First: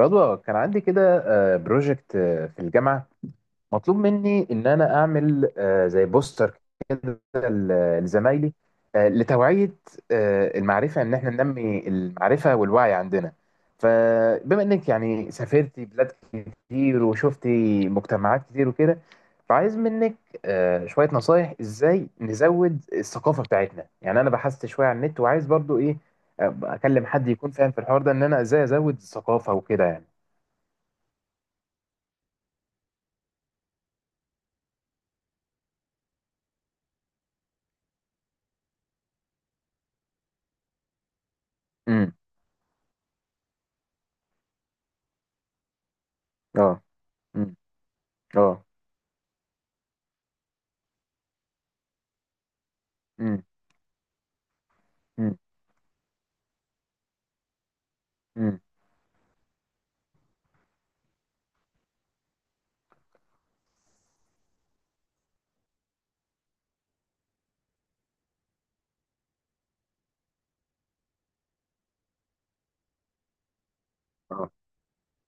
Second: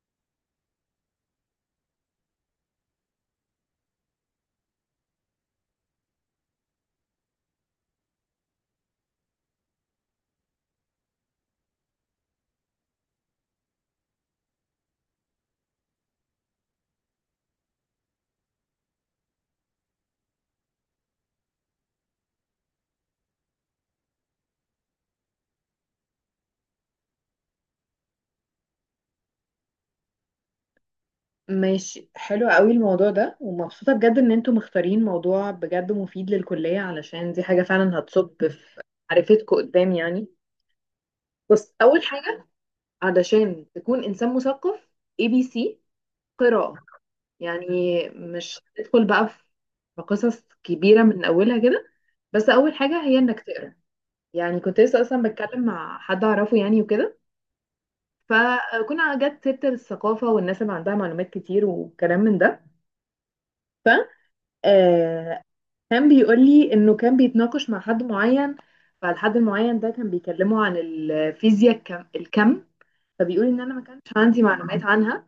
رضوى، كان عندي كده بروجكت في الجامعة. مطلوب مني إن أنا أعمل زي بوستر كده لزمايلي، لتوعية، المعرفة، إن إحنا ننمي المعرفة والوعي عندنا. فبما إنك يعني سافرتي بلاد كتير وشفتي مجتمعات كتير وكده، فعايز منك شوية نصايح، إزاي نزود الثقافة بتاعتنا. يعني أنا بحثت شوية على النت، وعايز برضو إيه، أكلم حد يكون فاهم في الحوار ده، إن أنا إزاي أزود الثقافة وكده يعني. ماشي حلو قوي الموضوع ده، ومبسوطة بجد ان انتوا مختارين موضوع بجد مفيد للكلية، علشان دي حاجة فعلا هتصب في معرفتكوا قدام يعني. بص، اول امم. حاجة علشان تكون انسان مثقف، اي بي سي، اه. قراءة. امم. يعني مش اه. تدخل بقى في قصص كبيرة من اولها كده، بس اول حاجة هي انك امم. تقرا. يعني كنت لسه اصلا امم. بتكلم مع حد اعرفه يعني وكده، امم. فكنا جت سيرة الثقافة والناس اللي عندها معلومات كتير وكلام من ده. ف آه، كان بيقول لي انه كان بيتناقش مع حد معين، فالحد المعين ده كان بيكلمه عن الفيزياء الكم. فبيقول ان انا ما كانش عندي اه. معلومات عنها،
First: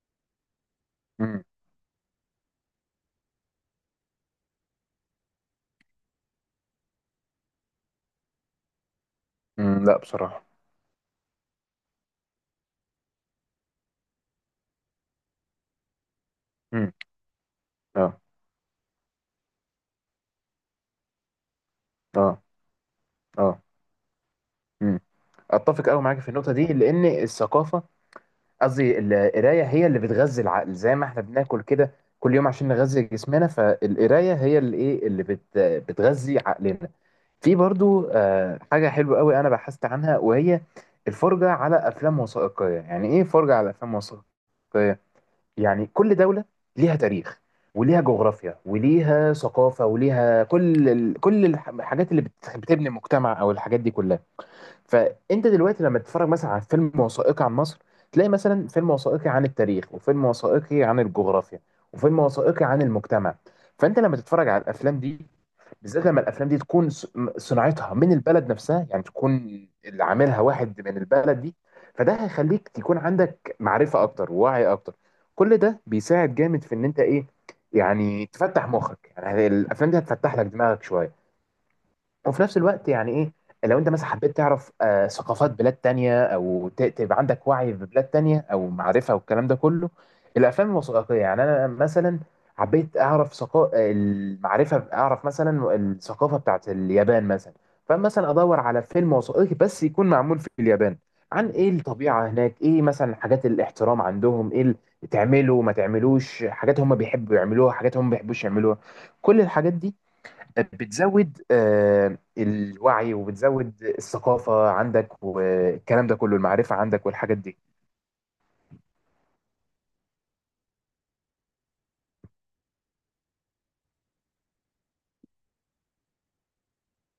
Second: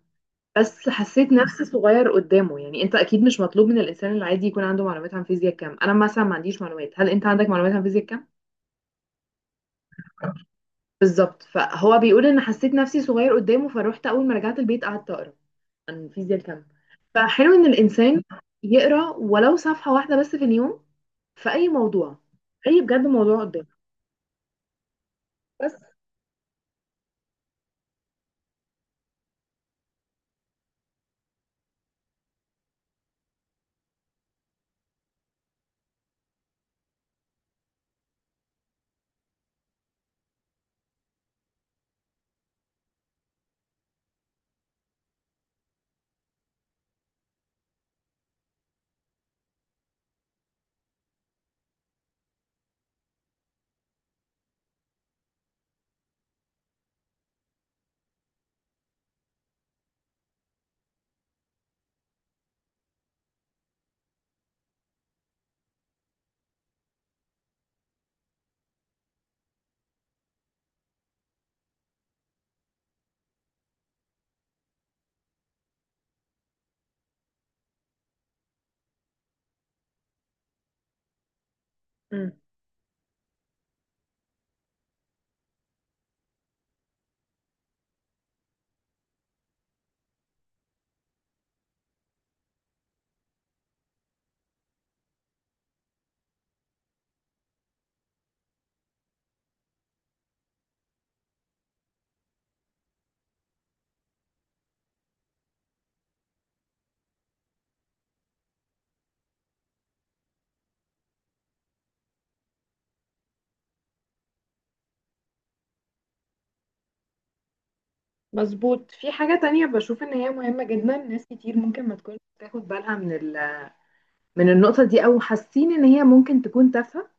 بس حسيت امم. نفسي صغير قدامه. يعني انت اكيد مش مطلوب من الانسان العادي يكون عنده معلومات عن فيزياء الكم، انا مثلا ما عنديش معلومات. هل انت عندك معلومات عن فيزياء الكم؟ امم. لا، بصراحة. بالظبط، فهو بيقول ان حسيت نفسي صغير قدامه، فروحت اول ما رجعت البيت قعدت اقرا عن فيزياء الكم. امم. فحلو ان اه. الانسان يقرا ولو صفحة واحدة بس في اليوم، في اي موضوع، اه. اي بجد موضوع اه. قدامه. امم. بس اتفق قوي معاك في النقطه دي، لان الثقافه، قصدي القرايه، هي اللي بتغذي العقل. زي ما احنا بناكل كده كل يوم عشان نغذي جسمنا، فالقرايه هي اللي ايه، اللي بتغذي عقلنا. في برضو حاجه حلوه قوي انا بحثت عنها، وهي الفرجه على افلام وثائقيه. يعني ايه فرجه على افلام وثائقيه؟ يعني كل دولة ليها تاريخ وليها جغرافيا وليها ثقافة وليها كل الحاجات اللي بتبني المجتمع، أو الحاجات دي كلها. فأنت دلوقتي لما تتفرج مثلا على فيلم وثائقي عن مصر، تلاقي مثلا فيلم وثائقي عن التاريخ، وفيلم وثائقي عن الجغرافيا، وفيلم وثائقي عن المجتمع. فأنت لما تتفرج على الأفلام دي، بالذات لما الافلام دي تكون صناعتها من البلد نفسها، يعني تكون اللي عاملها واحد من البلد دي، فده هيخليك تكون عندك معرفه اكتر ووعي اكتر. كل ده بيساعد جامد في ان انت ايه، يعني تفتح مخك. يعني الافلام دي هتفتح لك دماغك شويه. مم. وفي نفس الوقت يعني ايه، لو انت مثلا حبيت تعرف ثقافات بلاد تانية، او تبقى عندك وعي ببلاد تانية او معرفة والكلام ده كله، الافلام الوثائقية. يعني انا مثلا حبيت اعرف، المعرفة، اعرف مثلا الثقافة بتاعت اليابان مثلا، فمثلا ادور على فيلم وثائقي بس يكون معمول في اليابان، عن ايه الطبيعة هناك، ايه مثلا حاجات الاحترام عندهم، ايه تعملوا ما تعملوش، حاجات هم بيحبوا يعملوها، حاجات هم ما بيحبوش يعملوها. كل الحاجات دي بتزود الوعي، وبتزود الثقافة عندك والكلام ده كله، المعرفة عندك والحاجات دي. مظبوط. في حاجة تانية بشوف ان هي مهمة جدا، ناس كتير ممكن ما تكونش بتاخد بالها من النقطة دي، او حاسين ان هي ممكن تكون تافهة.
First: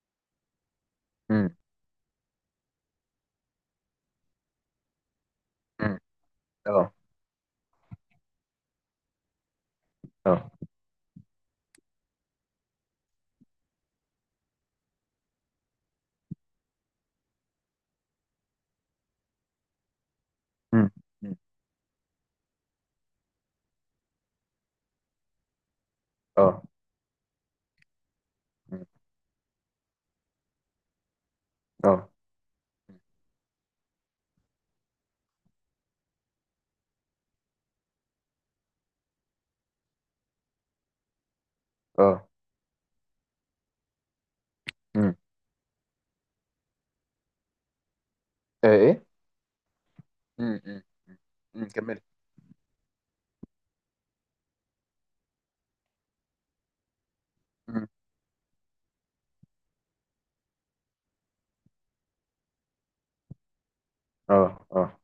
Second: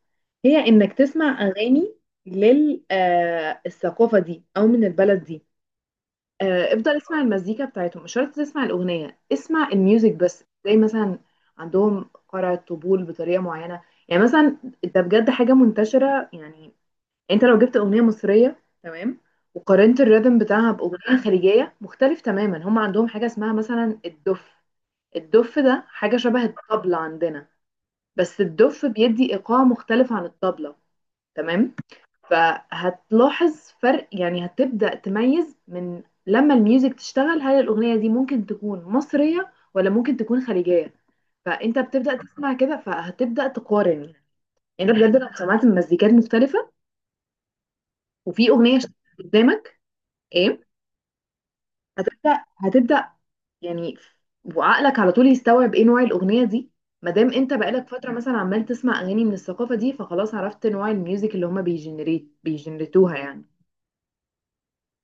هي انك تسمع امم. اغاني للثقافة دي او من البلد دي. امم. اه. افضل اسمع المزيكا بتاعتهم، مش شرط تسمع الاغنية، اسمع الميوزك بس، اه. زي مثلا عندهم قرع الطبول بطريقة معينة. يعني مثلا ده بجد حاجة منتشرة يعني. انت لو جبت اغنيه مصريه تمام وقارنت الريتم بتاعها امم. باغنيه امم. خليجيه، مختلف تماما. هم عندهم حاجه اسمها مثلا الدف. الدف ده حاجه شبه اه. الطبله عندنا، بس امم. الدف بيدي ايقاع مختلف عن الطبله. تمام. اه. فهتلاحظ فرق يعني، هتبدا تميز من لما الميوزك تشتغل هل الاغنيه دي ممكن تكون مصريه ولا ممكن تكون خليجيه. فانت بتبدا اه. تسمع كده، فهتبدا تقارن يعني. انت امم. بجد لو سمعت مزيكات مختلفه وفي آه، اغنيه ايه. قدامك امم. ايه، امم. امم، كمل. هتبدأ يعني. وعقلك على طول يستوعب ايه نوع الأغنية دي، ما دام انت امم. بقالك فترة مثلا عمال تسمع أغاني من الثقافة دي، فخلاص عرفت نوع الميوزك اللي هما بيجنريتوها يعني. اه. اه.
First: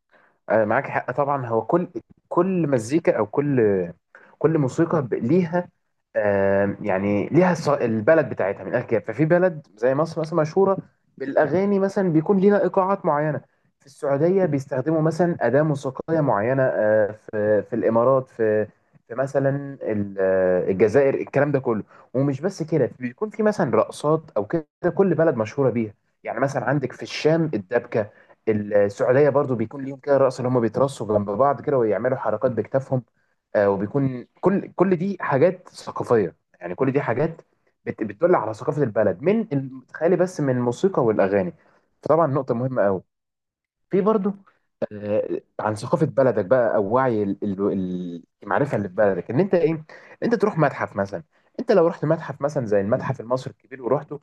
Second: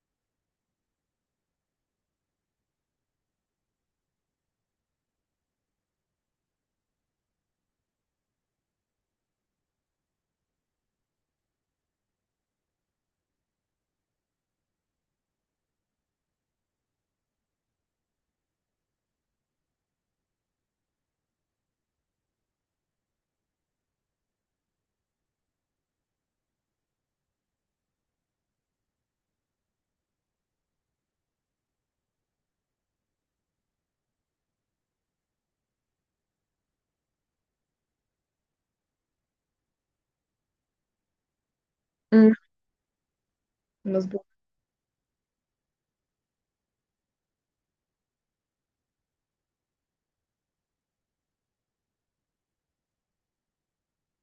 معاك حق طبعا. هو كل مزيكا، او كل موسيقى، ليها يعني ليها البلد بتاعتها، من الاخر كده. ففي بلد زي مصر مثلا مشهوره بالاغاني، مثلا بيكون ليها ايقاعات معينه. في السعوديه بيستخدموا مثلا اداه موسيقيه معينه. في الامارات، في مثلا الجزائر، الكلام ده كله. ومش بس كده، بيكون في مثلا رقصات او كده. كل بلد مشهوره بيها، يعني مثلا عندك في الشام الدبكه. السعوديه برضو بيكون ليهم كده رقص، اللي هم بيترصوا جنب بعض كده ويعملوا حركات بكتافهم. وبيكون كل دي حاجات ثقافيه، يعني كل دي حاجات بتدل على ثقافه البلد، تخيلي بس من الموسيقى والاغاني! فطبعا امم نقطه مهمه قوي. في مظبوط. برضو عن ثقافه بلدك بقى، او وعي المعرفه اللي في بلدك، ان انت ايه، انت تروح متحف مثلا. انت لو رحت متحف مثلا زي المتحف المصري الكبير ورحته،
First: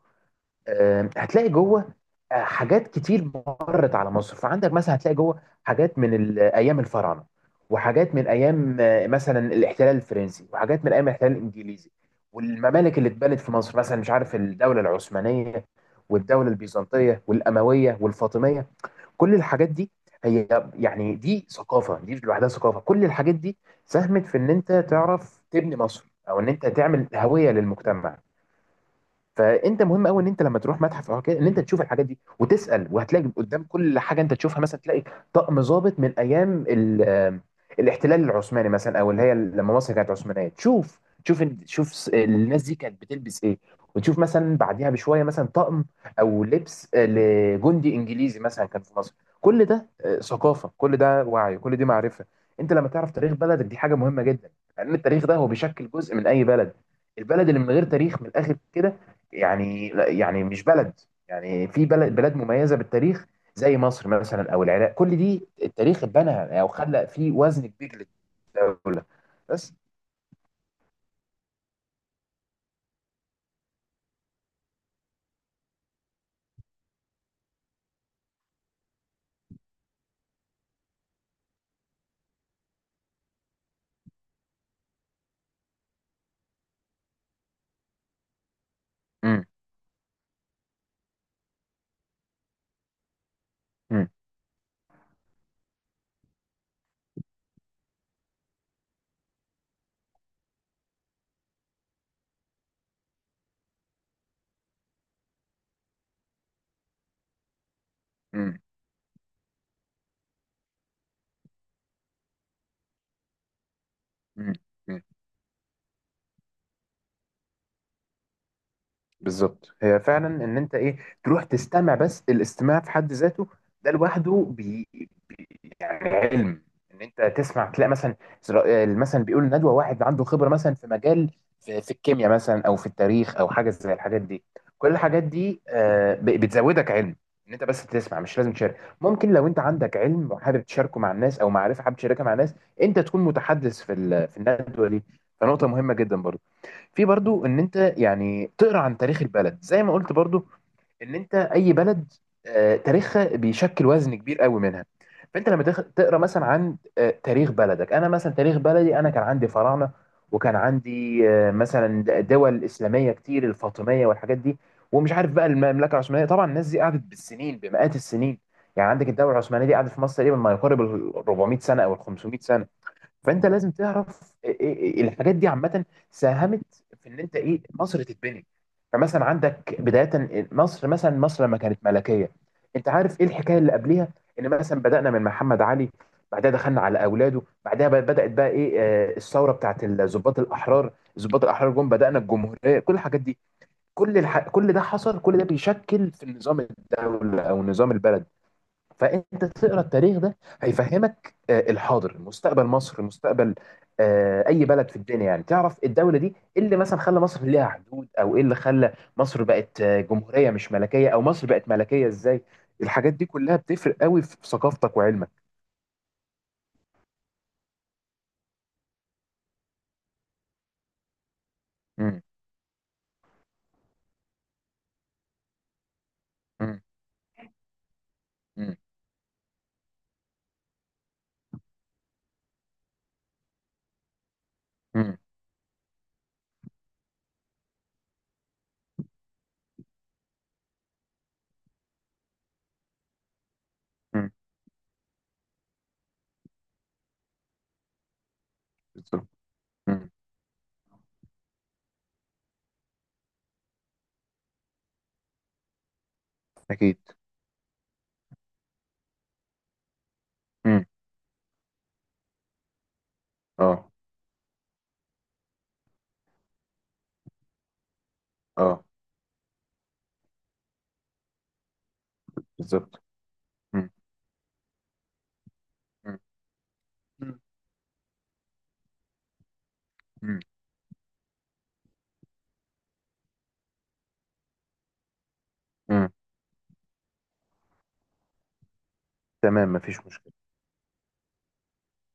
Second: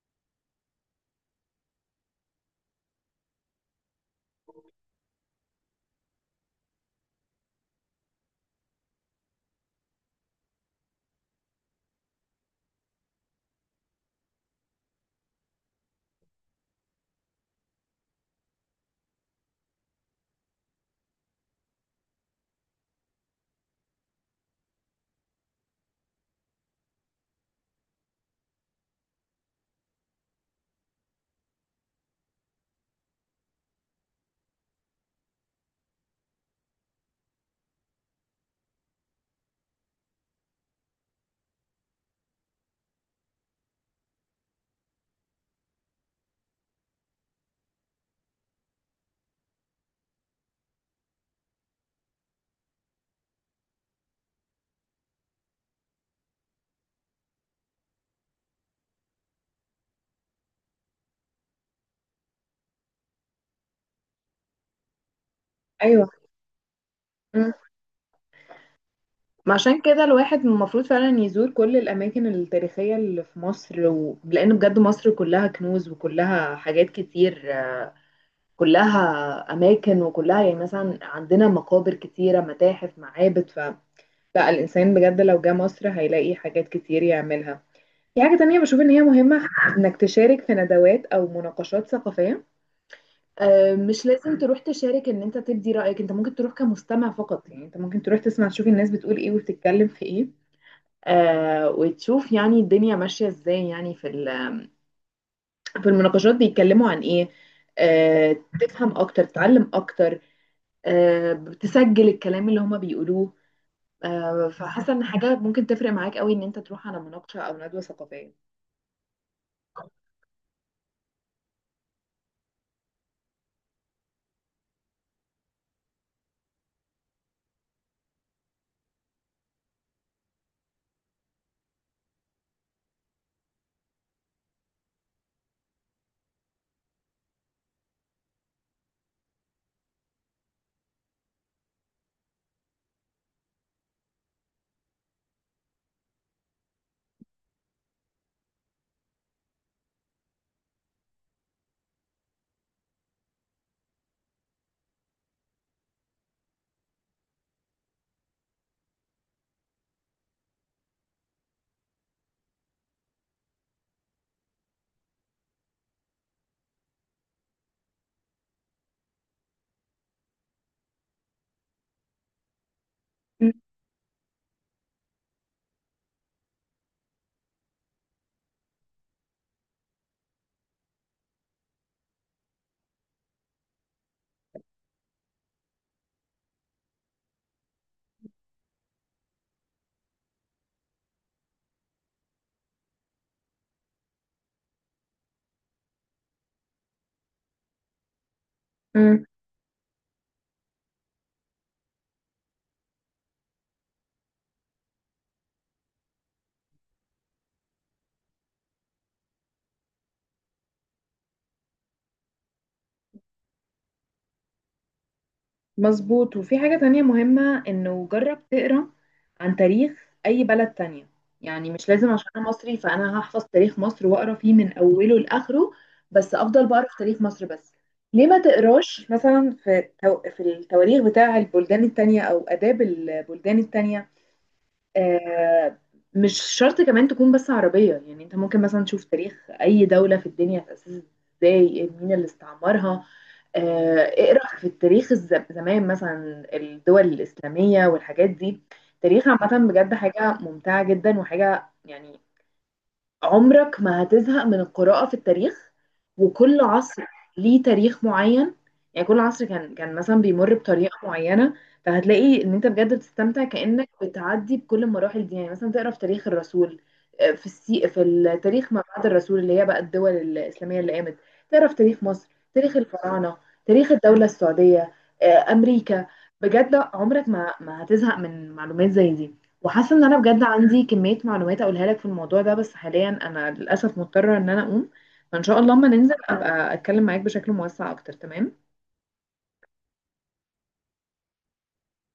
هتلاقي جوه حاجات كتير مرت على مصر. فعندك مثلا هتلاقي جوه حاجات من ايام الفراعنه، وحاجات من ايام مثلا الاحتلال الفرنسي، وحاجات من ايام الاحتلال الانجليزي، والممالك اللي اتبنت في مصر، مثلا مش عارف، الدوله العثمانيه والدوله البيزنطيه والامويه والفاطميه. كل الحاجات دي هي، يعني دي ثقافه، دي لوحدها ثقافه. كل الحاجات دي ساهمت في ان انت تعرف تبني مصر، او ان انت تعمل هويه للمجتمع. فانت مهم قوي ان انت لما تروح متحف او كده، ان انت تشوف الحاجات دي وتسال، وهتلاقي قدام كل حاجه انت تشوفها مثلا، تلاقي طقم ضابط من ايام الاحتلال العثماني مثلا، او اللي هي لما مصر كانت عثمانيه. تشوف الناس دي كانت بتلبس ايه. وتشوف مثلا بعديها بشويه مثلا طقم او لبس لجندي انجليزي مثلا كان في مصر. كل ده ثقافه، كل ده وعي، كل دي معرفه. انت لما تعرف تاريخ بلدك، دي حاجه مهمه جدا، لان التاريخ ده هو بيشكل جزء من اي بلد. البلد اللي من غير تاريخ، من الاخر كده، يعني يعني مش بلد. يعني في بلاد مميزه بالتاريخ زي مصر مثلا او العراق، كل دي التاريخ ايوه. اتبنى او خلق فيه امم وزن كبير للدوله. ما بس. عشان كده الواحد المفروض فعلا يزور كل الأماكن التاريخية اللي في مصر لأن بجد مصر كلها كنوز وكلها حاجات كتير، كلها أماكن، وكلها يعني مثلا عندنا مقابر كتيرة، متاحف، معابد. لا الإنسان بجد لو جه مصر هيلاقي حاجات كتير يعملها. في حاجة تانية بشوف إن هي امم. مهمة، إنك تشارك في ندوات أو مناقشات ثقافية. مش لازم تروح تشارك إن أنت تبدي رأيك، أنت ممكن تروح كمستمع فقط. يعني أنت ممكن تروح تسمع، تشوف الناس بتقول إيه وبتتكلم في إيه. وتشوف يعني الدنيا ماشية إزاي، يعني في المناقشات بيتكلموا عن إيه. آه امم. تفهم أكتر، تتعلم أكتر. بتسجل الكلام اللي هما بيقولوه. فحاسه امم. ان حاجه ممكن تفرق معاك قوي ان انت تروح على مناقشه او ندوه ثقافيه. بالظبط. هي فعلا ان انت ايه، تروح تستمع. بس الاستماع في حد ذاته ده لوحده بي- يعني علم. ان انت تسمع، تلاقي مثلا مثلا بيقول ندوه، واحد عنده خبره مثلا في مجال، في الكيمياء مثلا او في التاريخ او حاجه زي الحاجات دي. كل الحاجات دي بتزودك علم. ان انت بس تسمع، مش لازم تشارك. ممكن لو انت عندك علم وحابب تشاركه مع الناس، او معرفه حابب تشاركها مع الناس، انت تكون متحدث في الندوه دي. فنقطه مهمه جدا برضه. في برضو ان انت يعني تقرا عن تاريخ البلد زي ما قلت برضو. ان انت اي بلد، تاريخها بيشكل وزن كبير قوي منها. فانت لما تقرا مثلا عن تاريخ بلدك. انا مثلا تاريخ بلدي انا كان عندي فراعنه، وكان عندي مثلا دول اسلاميه كتير، الفاطميه والحاجات دي، ومش عارف بقى المملكه العثمانيه. طبعا الناس دي قعدت بالسنين، بمئات السنين. يعني عندك الدوله العثمانيه دي قعدت في مصر تقريبا ما يقارب ال 400 سنه او ال 500 سنه. فانت لازم تعرف إيه، الحاجات دي عامه ساهمت في ان انت ايه مصر تتبني. فمثلا عندك بدايه مصر، مثلا مصر لما كانت ملكيه، انت عارف ايه الحكايه اللي قبليها؟ ان مثلا بدانا من محمد علي، بعدها دخلنا على اولاده، بعدها بدات بقى ايه، الثوره بتاعت الضباط الاحرار جم، بدانا الجمهوريه. كل الحاجات دي، كل ده حصل، كل ده بيشكل في النظام الدوله او نظام البلد. امم فانت تقرا التاريخ ده، هيفهمك الحاضر، مستقبل مصر، مستقبل اي بلد في الدنيا. يعني تعرف الدوله دي ايه اللي مثلا خلى مصر ليها حدود، او ايه اللي خلى مصر بقت جمهوريه مش ملكيه، او مصر بقت ملكيه ازاي. الحاجات دي كلها بتفرق قوي في ثقافتك وعلمك. مظبوط. وفي حاجه تانية مهمه، انه جرب تقرا عن تاريخ اي بلد تانية. يعني مش لازم امم. عشان انا مصري فانا هحفظ تاريخ مصر واقرا فيه من اوله لاخره بس، افضل امم. بقرا في تاريخ مصر بس. ليه ما امم. تقراش مثلا في التواريخ بتاع البلدان التانية او اداب البلدان التانية؟ امم. آه، مش شرط كمان تكون بس عربية، يعني انت ممكن مثلا تشوف تاريخ اي دولة في الدنيا اتأسست ازاي، مين اللي استعمرها. امم. اقرأ في التاريخ زمان، مثلا الدول الإسلامية والحاجات دي. التاريخ بالظبط. عامة بجد امم. حاجة ممتعة جدا وحاجة يعني، عمرك ما هتزهق من القراءة في التاريخ. وكل اكيد. عصر ليه تاريخ معين، يعني كل عصر كان مثلا بيمر امم. بطريقة معينة. فهتلاقي ان انت بجد بتستمتع كأنك اه. بتعدي بكل المراحل دي، يعني مثلا تقرا في تاريخ الرسول. في التاريخ ما اه. بعد الرسول اللي هي بقى الدول الإسلامية اللي قامت. تقرا في تاريخ مصر، تاريخ بالظبط. الفراعنة، امم. تاريخ الدولة السعودية، أمريكا. امم. بجد عمرك ما هتزهق من معلومات زي دي. وحاسه ان انا امم. بجد عندي كميه معلومات اقولها لك في الموضوع ده، بس حاليا انا للاسف مضطره ان انا اقوم. فان شاء الله اما امم. ننزل ابقى اتكلم معاك بشكل موسع اكتر، تمام. تمام، مفيش مشكله.